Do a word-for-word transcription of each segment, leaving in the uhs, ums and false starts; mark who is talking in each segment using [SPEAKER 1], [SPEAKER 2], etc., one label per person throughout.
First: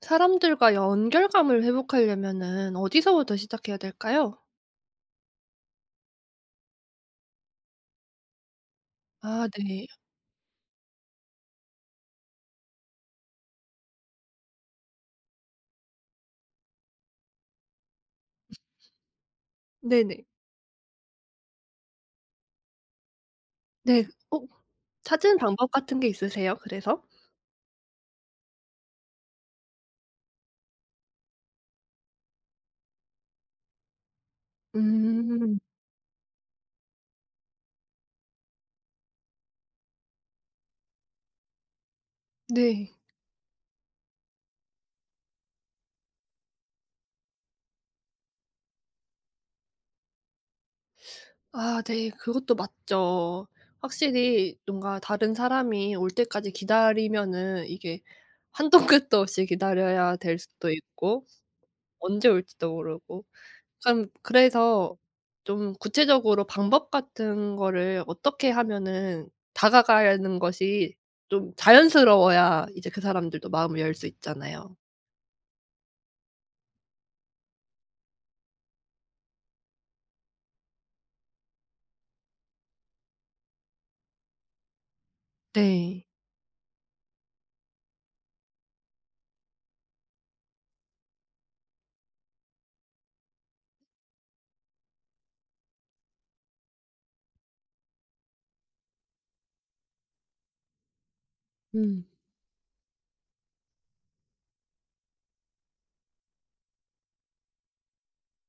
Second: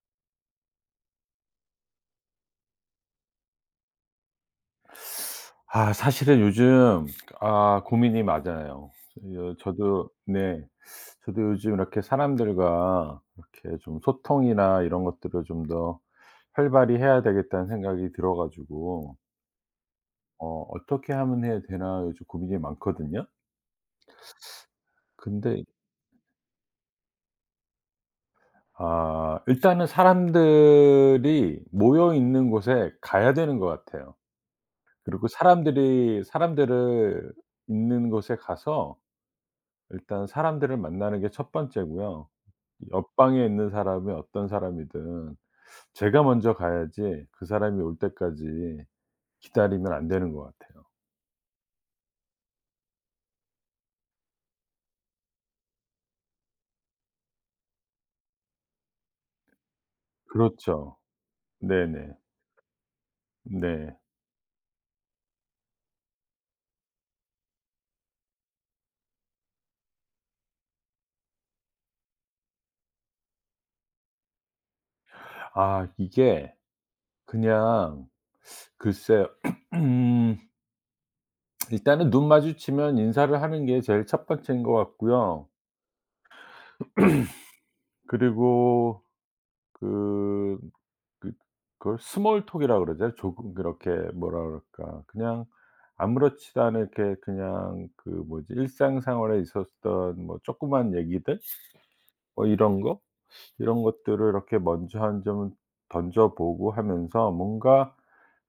[SPEAKER 1] 사람들과 연결감을 회복하려면은 어디서부터 시작해야 될까요?
[SPEAKER 2] 아 사실은 요즘 아 고민이 많아요.
[SPEAKER 1] 아,
[SPEAKER 2] 요-
[SPEAKER 1] 네.
[SPEAKER 2] 저도 네. 저도 요즘 이렇게 사람들과 이렇게 좀 소통이나 이런 것들을 좀 더 활발히 해야 되겠다는 생각이 들어 가지고
[SPEAKER 1] 네네.
[SPEAKER 2] 어 '어떻게 하면 해야 되나.' 요즘 고민이 많거든요.
[SPEAKER 1] 네. 어 찾은
[SPEAKER 2] 근데
[SPEAKER 1] 방법 같은 게 있으세요, 그래서?
[SPEAKER 2] 아 일단은 사람들이 모여 있는 곳에 가야 되는 것 같아요. 그리고
[SPEAKER 1] 음.
[SPEAKER 2] 사람들이 사람들을 있는 곳에 가서 일단 사람들을 만나는 게 첫 번째고요.
[SPEAKER 1] 네.
[SPEAKER 2] 옆방에 있는 사람이 어떤 사람이든 제가 먼저 가야지 그 사람이 올 때까지 기다리면 안 되는 것 같아요.
[SPEAKER 1] 아, 네. 그것도 맞죠. 확실히 뭔가 다른 사람이 올 때까지 기다리면은 이게 한도 끝도 없이 기다려야 될 수도
[SPEAKER 2] 그렇죠.
[SPEAKER 1] 있고,
[SPEAKER 2] 네네.
[SPEAKER 1] 언제 올지도 모르고.
[SPEAKER 2] 네.
[SPEAKER 1] 그럼 그래서 좀 구체적으로 방법 같은 거를 어떻게 하면은 다가가는 것이 좀 자연스러워야 이제 그 사람들도 마음을 열 수 있잖아요.
[SPEAKER 2] 아 이게 그냥 글쎄요. 일단은 눈 마주치면 인사를 하는 게 제일 첫 번째인 것 같고요.
[SPEAKER 1] 네.
[SPEAKER 2] 그리고 그 그 그걸 스몰 톡이라 그러죠. 조금 그렇게 뭐라 그럴까. 그냥 아무렇지도 않게 그냥 그 뭐지 일상생활에 있었던 뭐 조그만 얘기들
[SPEAKER 1] 음.
[SPEAKER 2] 뭐 이런 거 이런 것들을 이렇게 먼저 한 점 던져 보고 하면서 뭔가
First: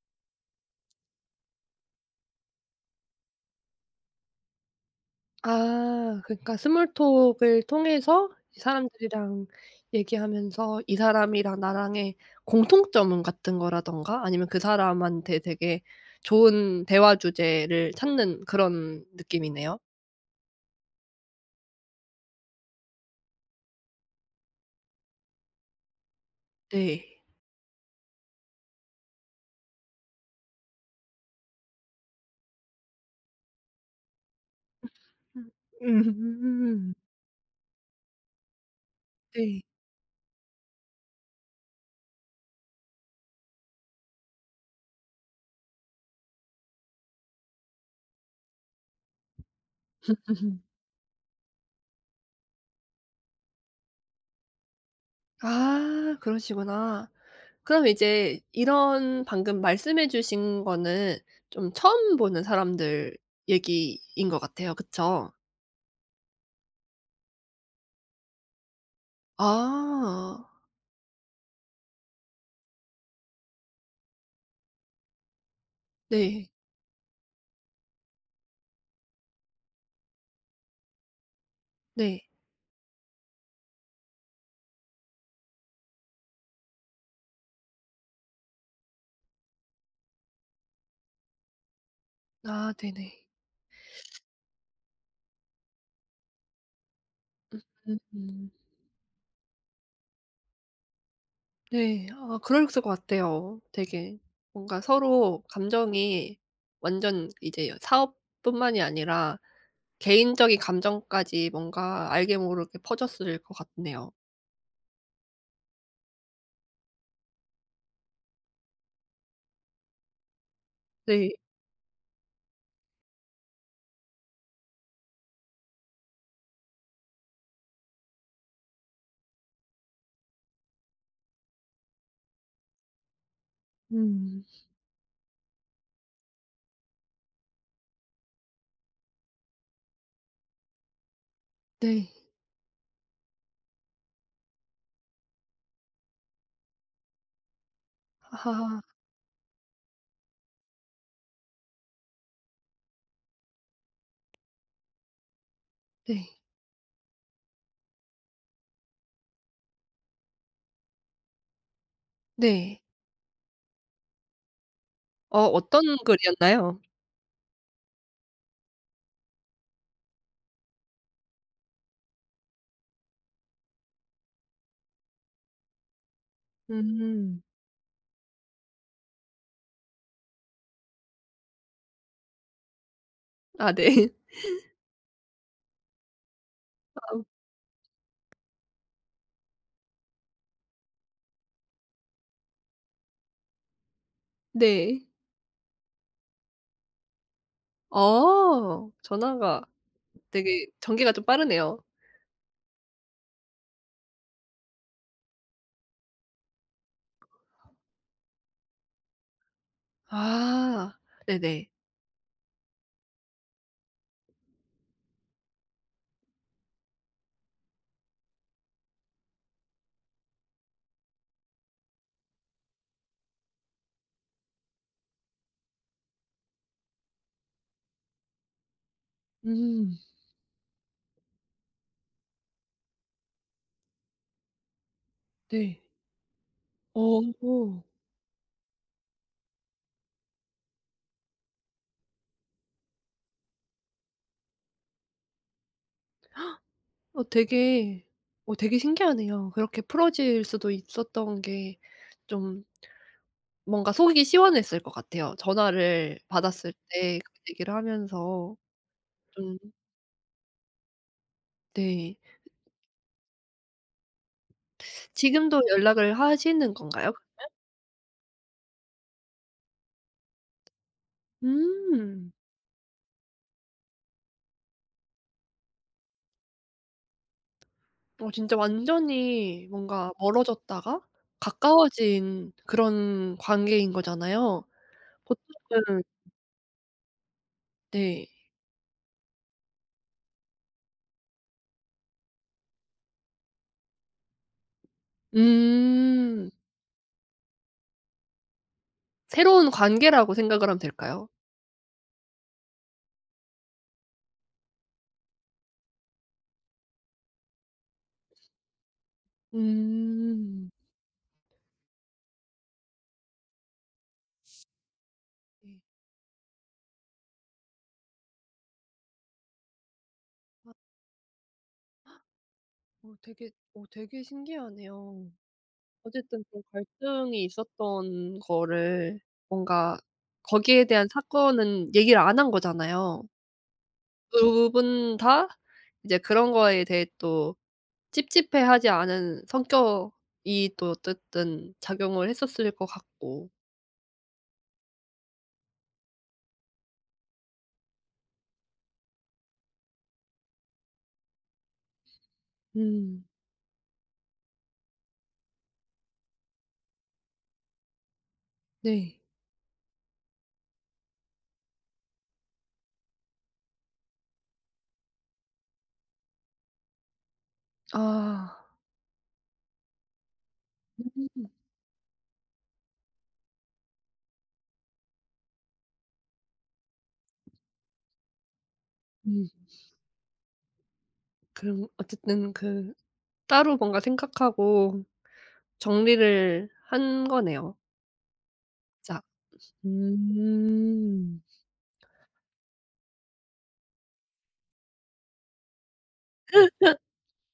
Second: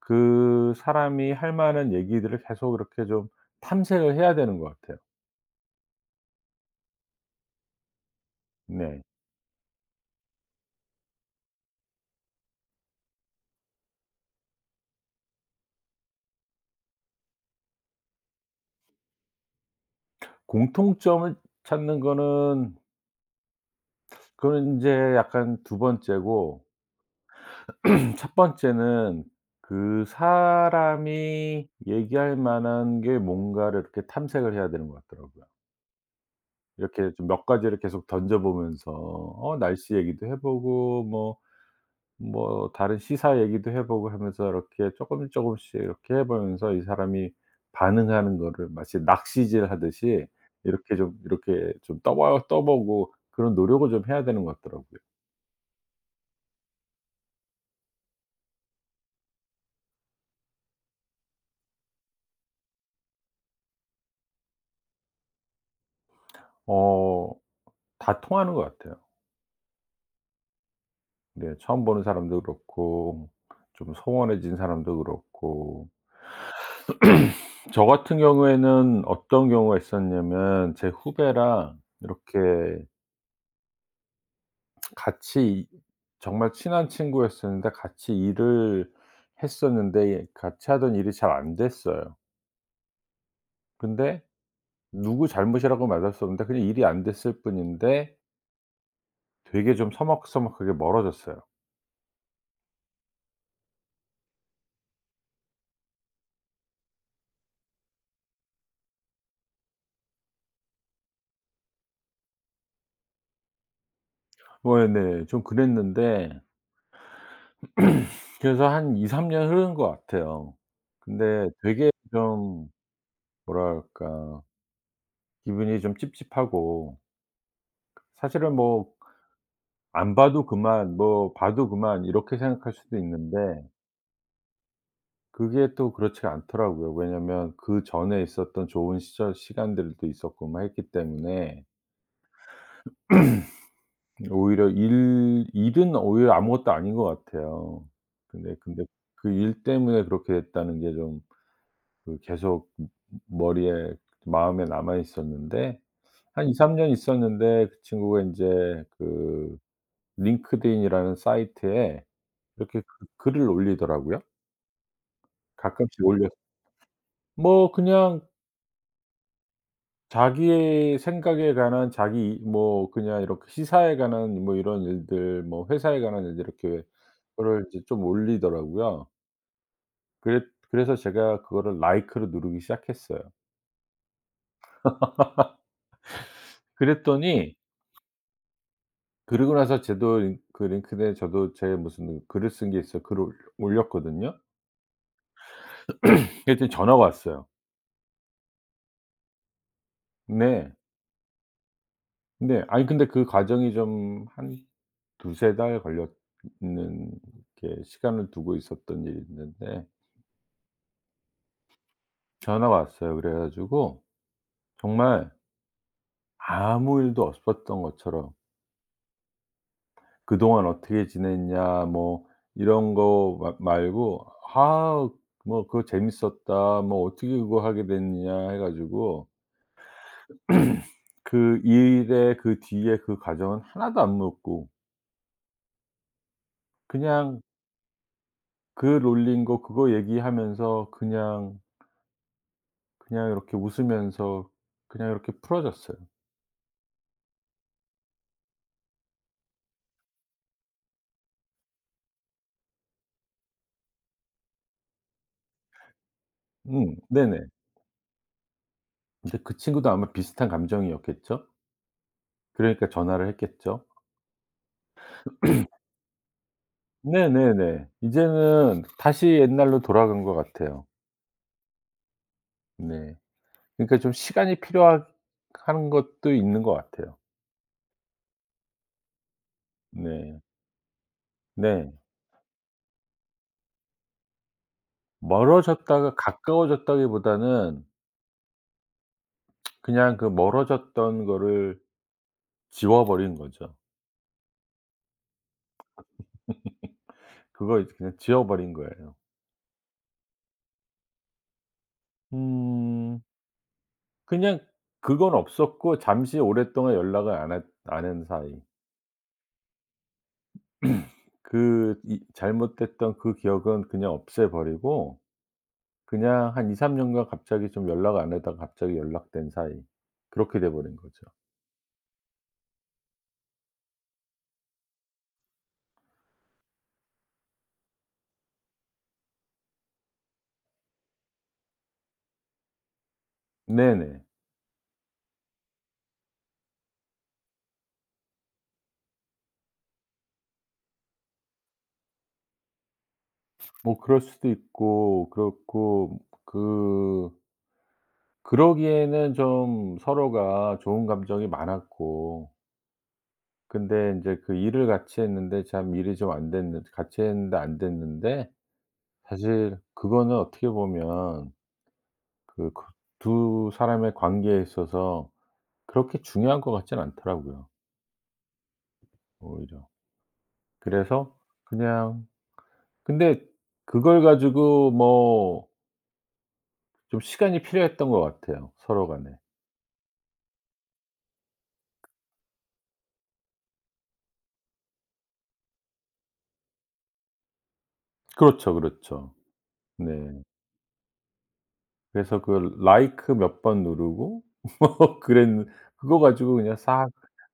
[SPEAKER 2] 그 사람이 할 만한 얘기들을 계속 이렇게 좀 탐색을 해야 되는 것 같아요.
[SPEAKER 1] 아, 그러니까 스몰 톡을 통해서 이
[SPEAKER 2] 네.
[SPEAKER 1] 사람들이랑 얘기하면서 이 사람이랑 나랑의 공통점 같은 거라든가 아니면 그 사람한테 되게 좋은 대화 주제를 찾는 그런 느낌이네요.
[SPEAKER 2] 공통점을 찾는 거는 그건이 인제 약간 두 번째고
[SPEAKER 1] 네.
[SPEAKER 2] 첫 번째는 그 사람이 얘기할 만한 게 뭔가를 이렇게 탐색을 해야 되는 것 같더라고요.
[SPEAKER 1] 음. 음.
[SPEAKER 2] 이렇게 좀 몇 가지를 계속 던져 보면서 어
[SPEAKER 1] 네.
[SPEAKER 2] 날씨 얘기도 해 보고 뭐 뭐 다른 시사 얘기도 해 보고 하면서 이렇게 조금 조금씩 조금씩 이렇게 해 보면서 이 사람이 반응하는 거를 마치 낚시질 하듯이
[SPEAKER 1] 으흠.
[SPEAKER 2] 이렇게 좀 이렇게 좀 떠봐 떠 보고 그런 노력을 좀 해야 되는 것 같더라고요.
[SPEAKER 1] 아, 그러시구나. 그럼 이제 이런 방금 말씀해 주신 거는 좀 처음 보는 사람들 얘기인 것 같아요. 그쵸?
[SPEAKER 2] 어 다 통하는 것 같아요.
[SPEAKER 1] 아,
[SPEAKER 2] 네. 처음 보는 사람도 그렇고 좀 소원해진 사람도 그렇고.
[SPEAKER 1] 네.
[SPEAKER 2] 저 같은 경우에는 어떤 경우가 있었냐면 제 후배랑
[SPEAKER 1] 네.
[SPEAKER 2] 이렇게 같이 정말 친한 친구였었는데 같이 일을 했었는데 같이 하던 일이 잘 안 됐어요.
[SPEAKER 1] 아, 네네.
[SPEAKER 2] 근데 누구 잘못이라고 말할 수 없는데 그냥 일이 안 됐을 뿐인데
[SPEAKER 1] 음음.
[SPEAKER 2] 되게 좀 서먹서먹하게 멀어졌어요.
[SPEAKER 1] 네. 아, 그랬을 것 같아요. 되게 뭔가 서로 감정이 완전 이제 사업뿐만이 아니라 개인적인 감정까지 뭔가 알게 모르게 퍼졌을 것 같네요.
[SPEAKER 2] 뭐 예 네. 좀 그랬는데 그래서 한 이삼 년 흐른 것 같아요.
[SPEAKER 1] 네.
[SPEAKER 2] 근데 되게 좀 뭐랄까 기분이 좀 찝찝하고 사실은 뭐 '안 봐도 그만. 뭐 봐도 그만.' 이렇게 생각할 수도 있는데
[SPEAKER 1] 음.
[SPEAKER 2] 그게 또 그렇지가 않더라고요. 왜냐면 그전에 있었던 좋은 시절 시간들도 있었고 막 했기 때문에
[SPEAKER 1] 네.
[SPEAKER 2] 오히려 일 일은 오히려 아무것도 아닌 것 같아요. 근데
[SPEAKER 1] 아,
[SPEAKER 2] 근데 그 일 때문에 그렇게 됐다는 게좀 그 계속 머리에 마음에 남아 있었는데
[SPEAKER 1] 네.
[SPEAKER 2] 한 이삼 년 있었는데 그 친구가 인제 그 링크드인이라는 사이트에 이렇게
[SPEAKER 1] 네.
[SPEAKER 2] 그 글을 올리더라고요.
[SPEAKER 1] 어 어떤
[SPEAKER 2] 가끔씩 올려서
[SPEAKER 1] 글이었나요?
[SPEAKER 2] 뭐 그냥 자기의 생각에 관한 자기 이 뭐 그냥 이렇게 시사에 관한 뭐 이런 일들 뭐 회사에 관한 일들 이렇게
[SPEAKER 1] 음.
[SPEAKER 2] 그거를 이제 좀 올리더라고요. 그랬 그래서 제가 그거를 라이크를 누르기 시작했어요.
[SPEAKER 1] 아, 네. 아우.
[SPEAKER 2] 그랬더니 그러고 나서 저도 링 그 링크드에 저도 제 무슨 글을 쓴 게 있어 글을 올려 올렸거든요.
[SPEAKER 1] 네.
[SPEAKER 2] 그랬더니 전화가 왔어요.
[SPEAKER 1] 어 전화가? 되게
[SPEAKER 2] 네.
[SPEAKER 1] 전개가 좀 빠르네요.
[SPEAKER 2] 네. 아니 근데 그 과정이 좀 한 두세 달 걸렸 는 이렇게 시간을 두고 있었던 일이 있는데
[SPEAKER 1] 아, 네네.
[SPEAKER 2] 전화가 왔어요. 그래 가지고 정말 아무 일도 없었던 것처럼 "그동안 어떻게 지냈냐." 뭐 이런 거 마 말고 "아 뭐 그거 재밌었다." 뭐 "어떻게 그거 하게 됐냐." 해 가지고
[SPEAKER 1] 음.
[SPEAKER 2] 그 일의 그 뒤에 그 과정은 하나도 안 묻고
[SPEAKER 1] 네.
[SPEAKER 2] 그냥
[SPEAKER 1] 어
[SPEAKER 2] 그 놀린 거 그거 얘기하면서 그냥, 그냥 이렇게 웃으면서 그냥 이렇게 풀어졌어요.
[SPEAKER 1] 어 되게 어 되게 신기하네요. 그렇게 풀어질 수도 있었던 게 좀, 뭔가 속이 시원했을 것 같아요. 전화를 받았을
[SPEAKER 2] 음
[SPEAKER 1] 때 그
[SPEAKER 2] 네네.
[SPEAKER 1] 얘기를 하면서.
[SPEAKER 2] 근데 그
[SPEAKER 1] 좀.
[SPEAKER 2] 친구도 아마 비슷한 감정이었겠죠?
[SPEAKER 1] 네.
[SPEAKER 2] 그러니까 전화를 했겠죠?
[SPEAKER 1] 지금도 연락을 하시는 건가요?
[SPEAKER 2] 네네네. 이제는 다시 옛날로 돌아간 것 같아요.
[SPEAKER 1] 음.
[SPEAKER 2] 네. 그러니까 좀 시간이 필요하 한 것도 있는 것 같아요.
[SPEAKER 1] 어 진짜 완전히 뭔가
[SPEAKER 2] 네.
[SPEAKER 1] 멀어졌다가
[SPEAKER 2] 네.
[SPEAKER 1] 가까워진 그런 관계인 거잖아요. 보통은.
[SPEAKER 2] 멀어졌다가 가까워졌다기보다는
[SPEAKER 1] 네.
[SPEAKER 2] 그냥 그 멀어졌던 거를 지워버린 거죠.
[SPEAKER 1] 음.
[SPEAKER 2] 그걸 이제 그냥 지워버린 거예요.
[SPEAKER 1] 새로운 관계라고 생각을 하면 될까요?
[SPEAKER 2] 음 그냥 그건 없었고 잠시 오랫동안 연락을 안 했 안 한 사이.
[SPEAKER 1] 음.
[SPEAKER 2] 그 이 잘못됐던 그 기억은 그냥 없애버리고
[SPEAKER 1] 네.
[SPEAKER 2] 그냥 한 이삼 년간 갑자기 좀 연락 안 하다가 갑자기 연락된 사이. 그렇게 돼
[SPEAKER 1] 아.
[SPEAKER 2] 버린 거죠.
[SPEAKER 1] 어 되게 어 되게 신기하네요. 어쨌든 그 갈등이 있었던 거를, 뭔가 거기에 대한 사건은 얘기를 안 한 거잖아요.
[SPEAKER 2] 네네.
[SPEAKER 1] 두 분 다 이제 그런 거에 대해 또 찝찝해하지 않은 성격이 또 어쨌든 작용을 했었을 것 같고.
[SPEAKER 2] 뭐 그럴 수도 있고 그렇고 그 그러기에는 좀 서로가 좋은 감정이 많았고
[SPEAKER 1] 음.
[SPEAKER 2] 근데 인제 그 일을 같이 했는데 참 일이 좀 안 됐는 같이 했는데 안 됐는데
[SPEAKER 1] 네.
[SPEAKER 2] 사실 그거는 어떻게 보면 그 그 두 사람의 관계에 있어서 그렇게 중요한 것 같진 않더라고요
[SPEAKER 1] 아.
[SPEAKER 2] 오히려. 그래서
[SPEAKER 1] 음.
[SPEAKER 2] 그냥 근데 그걸 가지고 뭐 좀 시간이 필요했던 것 같아요 서로 간에.
[SPEAKER 1] 음. 그럼 어쨌든 그 따로 뭔가 생각하고 정리를 한 거네요.
[SPEAKER 2] 그렇죠,
[SPEAKER 1] 자.
[SPEAKER 2] 그렇죠. 네.
[SPEAKER 1] 음.
[SPEAKER 2] 그래서 그 like 몇 번 누르고 뭐 그랬는 그거 가지고 그냥 싹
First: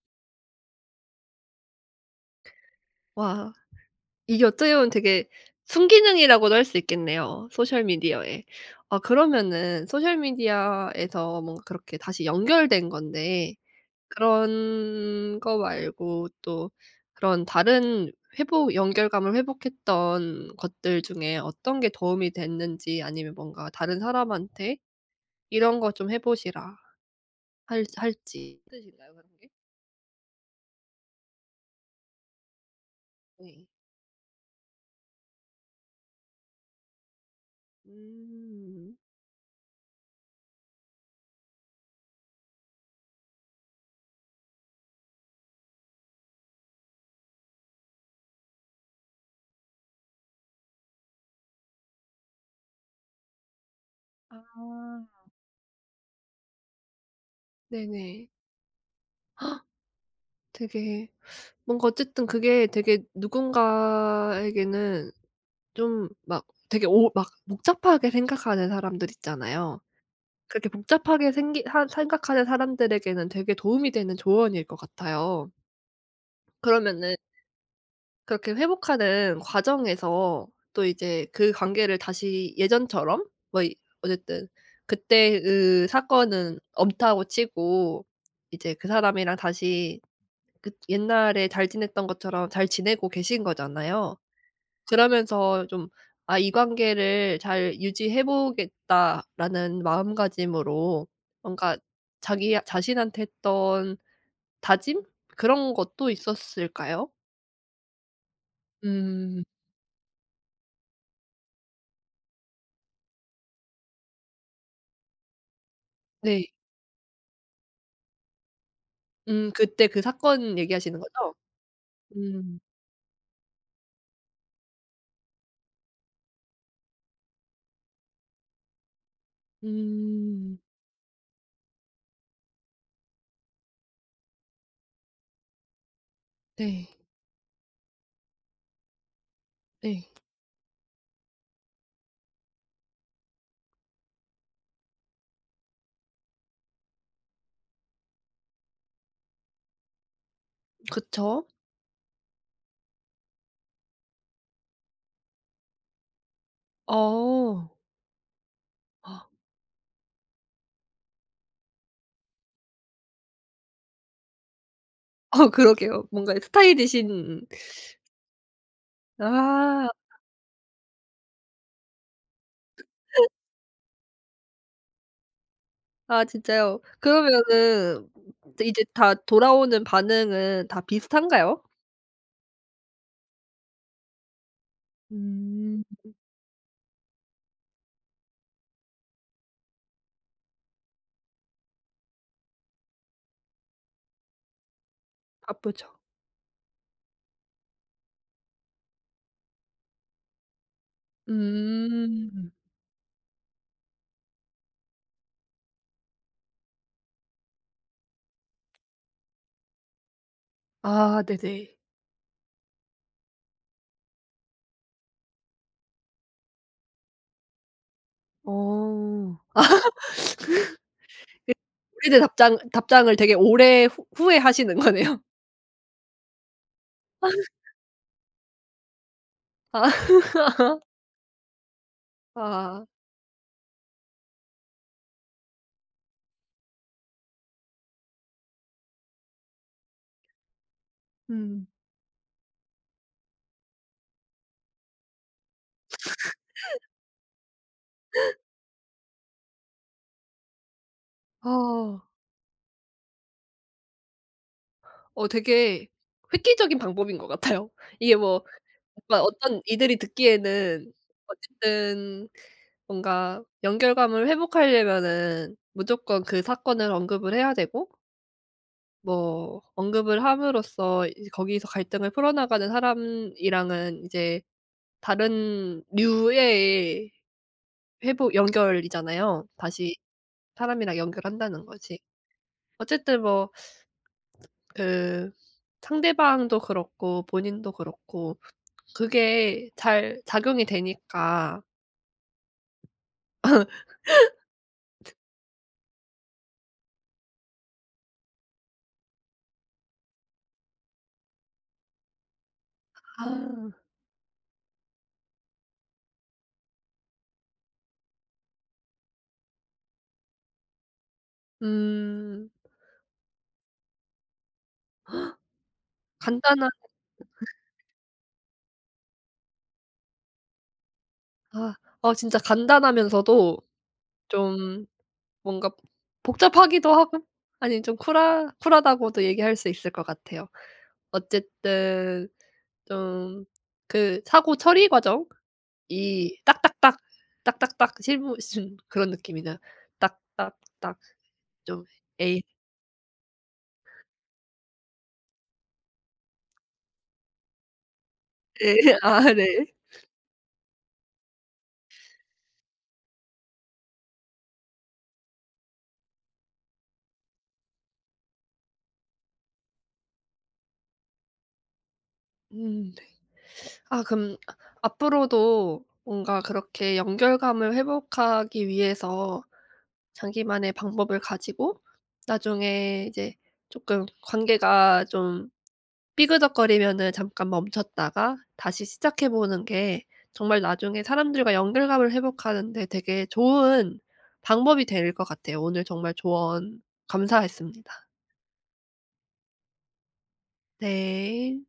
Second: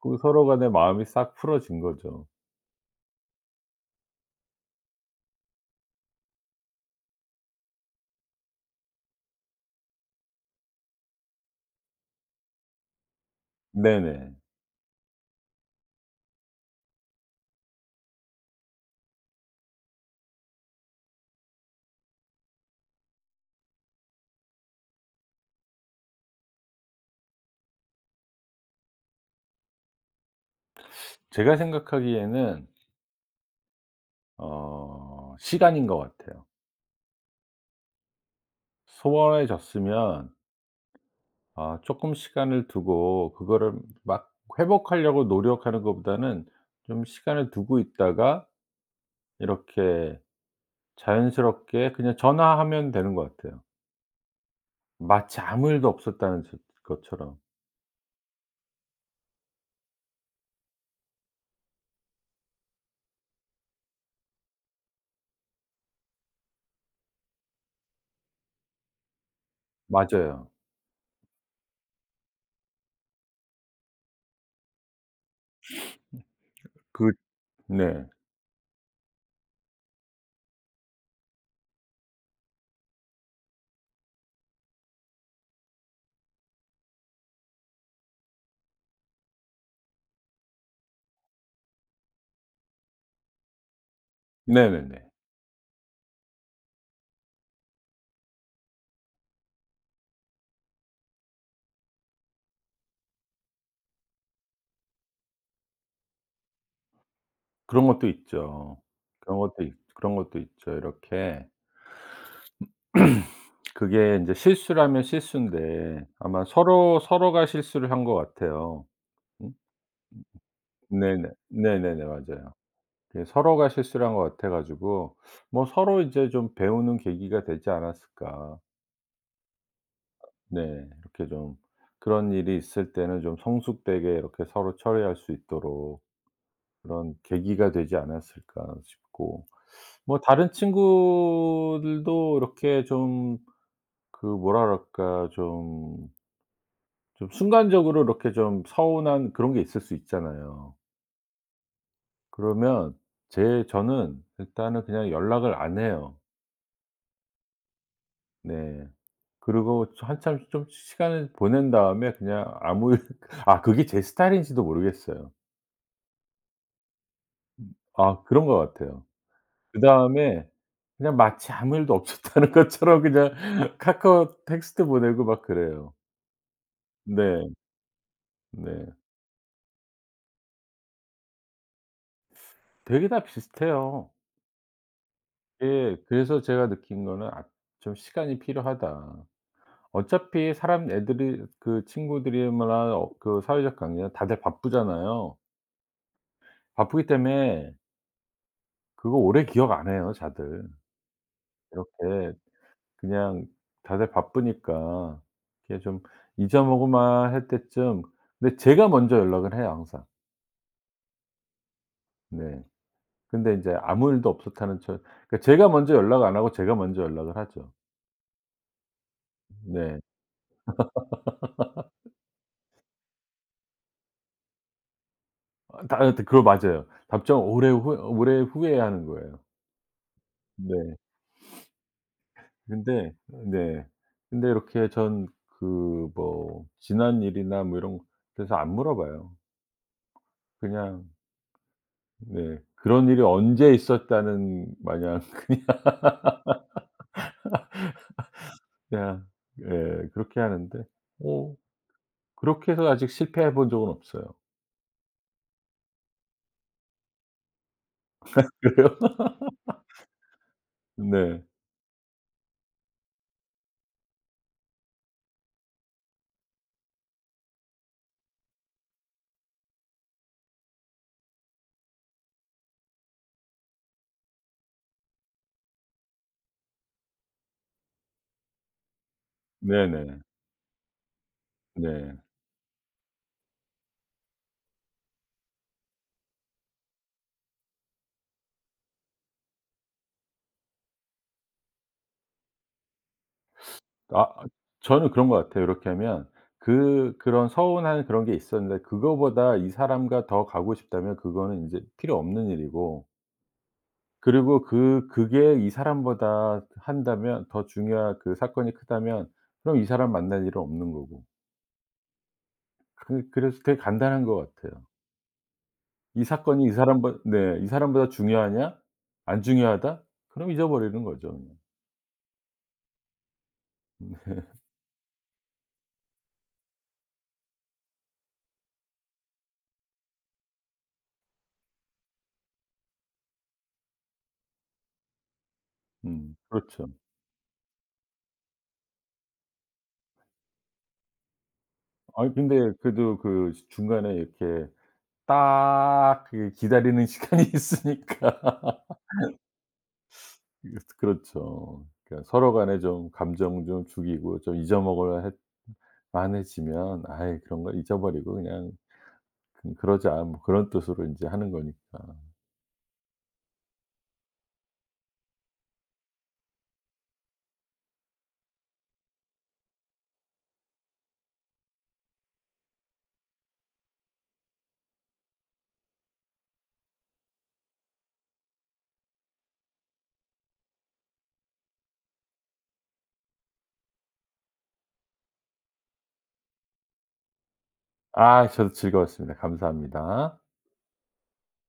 [SPEAKER 2] 그 서로 간에 마음이 싹 풀어진 거죠.
[SPEAKER 1] 와, 이게 어떻게 보면 되게 순기능이라고도 할 수 있겠네요, 소셜 미디어의. 아, 그러면은 소셜 미디어에서 뭔가 그렇게 다시 연결된 건데,
[SPEAKER 2] 네네.
[SPEAKER 1] 그런 거 말고 또 그런 다른 회복, 연결감을 회복했던 것들 중에 어떤 게 도움이 됐는지, 아니면 뭔가 다른 사람한테 "이런 거 좀 해 보시라." 할 할지 있으신가요, 그런 게?
[SPEAKER 2] 제가 생각하기에는
[SPEAKER 1] 네.
[SPEAKER 2] 어 시간인 것 같아요.
[SPEAKER 1] 음.
[SPEAKER 2] 소원해졌으면 아 쪼끔 시간을 두고 그거를 막 회복하려고 노력하는 것보다는 좀 시간을 두고 있다가 이렇게 자연스럽게 그냥 전화하면 되는 것 같아요.
[SPEAKER 1] 아.
[SPEAKER 2] 마치 아무 일도 없었다는 저 것처럼.
[SPEAKER 1] 네네. 되게 뭔가 어쨌든 그게 되게 누군가에게는 좀 막 되게 오 막 복잡하게 생각하는 사람들 있잖아요.
[SPEAKER 2] 맞아요.
[SPEAKER 1] 그렇게 복잡하게 생기 하 생각하는 사람들에게는 되게 도움이 되는 조언일 것 같아요.
[SPEAKER 2] 그
[SPEAKER 1] 그러면은
[SPEAKER 2] 네.
[SPEAKER 1] 그렇게 회복하는 과정에서 또 이제 그 관계를 다시 예전처럼 뭐 이, 어쨌든 그때의 사건은 엄타고 치고 이제 그 사람이랑 다시 그 옛날에 잘 지냈던 것처럼 잘 지내고 계신 거잖아요.
[SPEAKER 2] 네네네.
[SPEAKER 1] 그러면서 좀 '아, 이 관계를 잘 유지해 보겠다.'라는 마음가짐으로 뭔가 자기 자신한테 했던 다짐? 그런 것도 있었을까요?
[SPEAKER 2] 그런 것도 있죠. 그런
[SPEAKER 1] 음.
[SPEAKER 2] 것도 있 그런 것도 있죠. 이렇게 그게 인제 실수라면 실수인데 아마
[SPEAKER 1] 네.
[SPEAKER 2] 서로 서로가 실수를 한 것 같아요.
[SPEAKER 1] 음
[SPEAKER 2] 음
[SPEAKER 1] 그때 그 사건 얘기하시는
[SPEAKER 2] 네네.
[SPEAKER 1] 거죠?
[SPEAKER 2] 네네네. 맞아요.
[SPEAKER 1] 음.
[SPEAKER 2] 예 서로가 실수를 한 것 같아 가지고 뭐 서로 이제 좀 배우는 계기가 되지 않았을까.
[SPEAKER 1] 음.
[SPEAKER 2] 네. 이렇게 좀 그런 일이 있을 때는 좀 성숙되게 이렇게 서로 처리할 수 있도록
[SPEAKER 1] 네.
[SPEAKER 2] 그런 계기가 되지 않았을까 싶고
[SPEAKER 1] 네.
[SPEAKER 2] 뭐 다른 친구들도 이렇게 좀 그 뭐라 그럴까 좀 좀 순간적으로 이렇게 좀 서운한 그런 게 있을 수 있잖아요.
[SPEAKER 1] 그쵸.
[SPEAKER 2] 그러면 제 저는 일단은 그냥 연락을 안 해요.
[SPEAKER 1] 어.
[SPEAKER 2] 네. 그리고 한참 좀 시간을 보낸 다음에 그냥 아무 일 아 그게 제 스타일인지도 모르겠어요.
[SPEAKER 1] 어, 그러게요. 뭔가 스타일이신.
[SPEAKER 2] 아 그런 것 같아요.
[SPEAKER 1] 아.
[SPEAKER 2] 그다음에 그냥 마치 아무 일도 없었다는 것처럼 그냥 카카오 텍스트 보내고 막 그래요.
[SPEAKER 1] 아, 진짜요?
[SPEAKER 2] 네.
[SPEAKER 1] 그러면은 이제
[SPEAKER 2] 네.
[SPEAKER 1] 다 돌아오는 반응은 다 비슷한가요?
[SPEAKER 2] 되게 다 비슷해요.
[SPEAKER 1] 음
[SPEAKER 2] 예. 그래서 제가 느낀 거는 '아 좀 시간이 필요하다.' 어차피 사람 애들이 그 친구들이나 어 그 사회적 관계나 다들 바쁘잖아요.
[SPEAKER 1] 바쁘죠.
[SPEAKER 2] 바쁘기 때문에 그거 오래 기억 안 해요 다들. 이렇게
[SPEAKER 1] 음.
[SPEAKER 2] 그냥 다들 바쁘니까 이렇게 좀 잊어먹을만 할 때쯤 근데 제가 먼저 연락을 해요 항상.
[SPEAKER 1] 아, 네네.
[SPEAKER 2] 네. 근데 인제 아무 일도 없었다는 척 그러니까 제가 먼저 연락 안 하고 제가 먼저 연락을 하죠.
[SPEAKER 1] 어.
[SPEAKER 2] 네.
[SPEAKER 1] 그 오래된 답장 답장을 되게 오래 후 후회하시는 거네요.
[SPEAKER 2] 아 다 그거 맞아요. 답장 오래 후 오래 후에 하는 거예요.
[SPEAKER 1] 아.
[SPEAKER 2] 네.
[SPEAKER 1] 아.
[SPEAKER 2] 근데 네. 근데 이렇게 전 그 뭐 지난 일이나 뭐 이런 데서 안 물어봐요. 그냥
[SPEAKER 1] 음.
[SPEAKER 2] 네. 그런 일이 언제 있었다는 마냥 그냥 예 그렇게 하는데 어
[SPEAKER 1] 아.
[SPEAKER 2] 그렇게 해서 아직 실패해 본 적은 없어요.
[SPEAKER 1] 어 되게 획기적인 방법인 것 같아요. 이게 뭐,
[SPEAKER 2] 그래요?
[SPEAKER 1] 뭔가 어떤 이들이 듣기에는
[SPEAKER 2] 네.
[SPEAKER 1] 어쨌든 뭔가 연결감을 회복하려면은 무조건 그 사건을 언급을 해야 되고, 뭐 언급을 함으로써 이제 거기서 갈등을 풀어나가는 사람이랑은 이제 다른 류의 회복, 연결이잖아요. 다시
[SPEAKER 2] 네네.
[SPEAKER 1] 사람이랑 연결한다는 거지.
[SPEAKER 2] 네.
[SPEAKER 1] 어쨌든 뭐 그 상대방도 그렇고 본인도 그렇고 그게 잘 작용이 되니까.
[SPEAKER 2] 아 저는 그런 것 같아요. 이렇게 하면 그 그런 서운한 그런 게 있었는데 그거보다 이 사람과 더 가고 싶다면 그거는 인제 필요 없는 일이고
[SPEAKER 1] 아.
[SPEAKER 2] 그리고 그 그게 이 사람보다 한다면 더 중요한 그 사건이 크다면 그럼 이 사람 만날 일은 없는 거고.
[SPEAKER 1] 음.
[SPEAKER 2] 그 그래서 되게 간단한 것 같아요. 이 사건이
[SPEAKER 1] 간단한.
[SPEAKER 2] 이 사람보 네 '이 사람보다 중요하냐? 안 중요하다?' 그럼 잊어버리는 거죠 그냥.
[SPEAKER 1] 아, 어 진짜 간단하면서도 좀, 뭔가 복잡하기도 하고. 아니, 좀 쿨하 쿨하다고도 얘기할 수 있을 것 같아요. 어쨌든 좀 그 사고 처리 과정이
[SPEAKER 2] 음 그렇죠.
[SPEAKER 1] 딱딱딱, 딱딱딱 실무 슨 그런 느낌이나, 딱딱딱. 좀.
[SPEAKER 2] 아니
[SPEAKER 1] 에이.
[SPEAKER 2] 근데 그래도 그 시 중간에 이렇게 딱 그 기다리는 시간이 있으니까.
[SPEAKER 1] 예. 아, 네.
[SPEAKER 2] 그렇 그렇죠. 그러니까 서로 간에 좀 감정 좀 죽이고 좀 잊어먹어야 많아지면 아예 그런 걸 잊어버리고 그냥 '그 그러자.' 뭐 그런 뜻으로 이제 하는 거니까.
[SPEAKER 1] 음. 아, 그럼 앞으로도 뭔가 그렇게 연결감을 회복하기 위해서 자기만의 방법을 가지고 나중에 이제 조금 관계가 좀 삐그덕거리면은 잠깐 멈췄다가 다시 시작해 보는 게 정말 나중에 사람들과 연결감을 회복하는 데 되게 좋은 방법이 될 것 같아요. 오늘 정말 조언 감사했습니다.
[SPEAKER 2] 아 저도 즐거웠습니다. 감사합니다.
[SPEAKER 1] 네.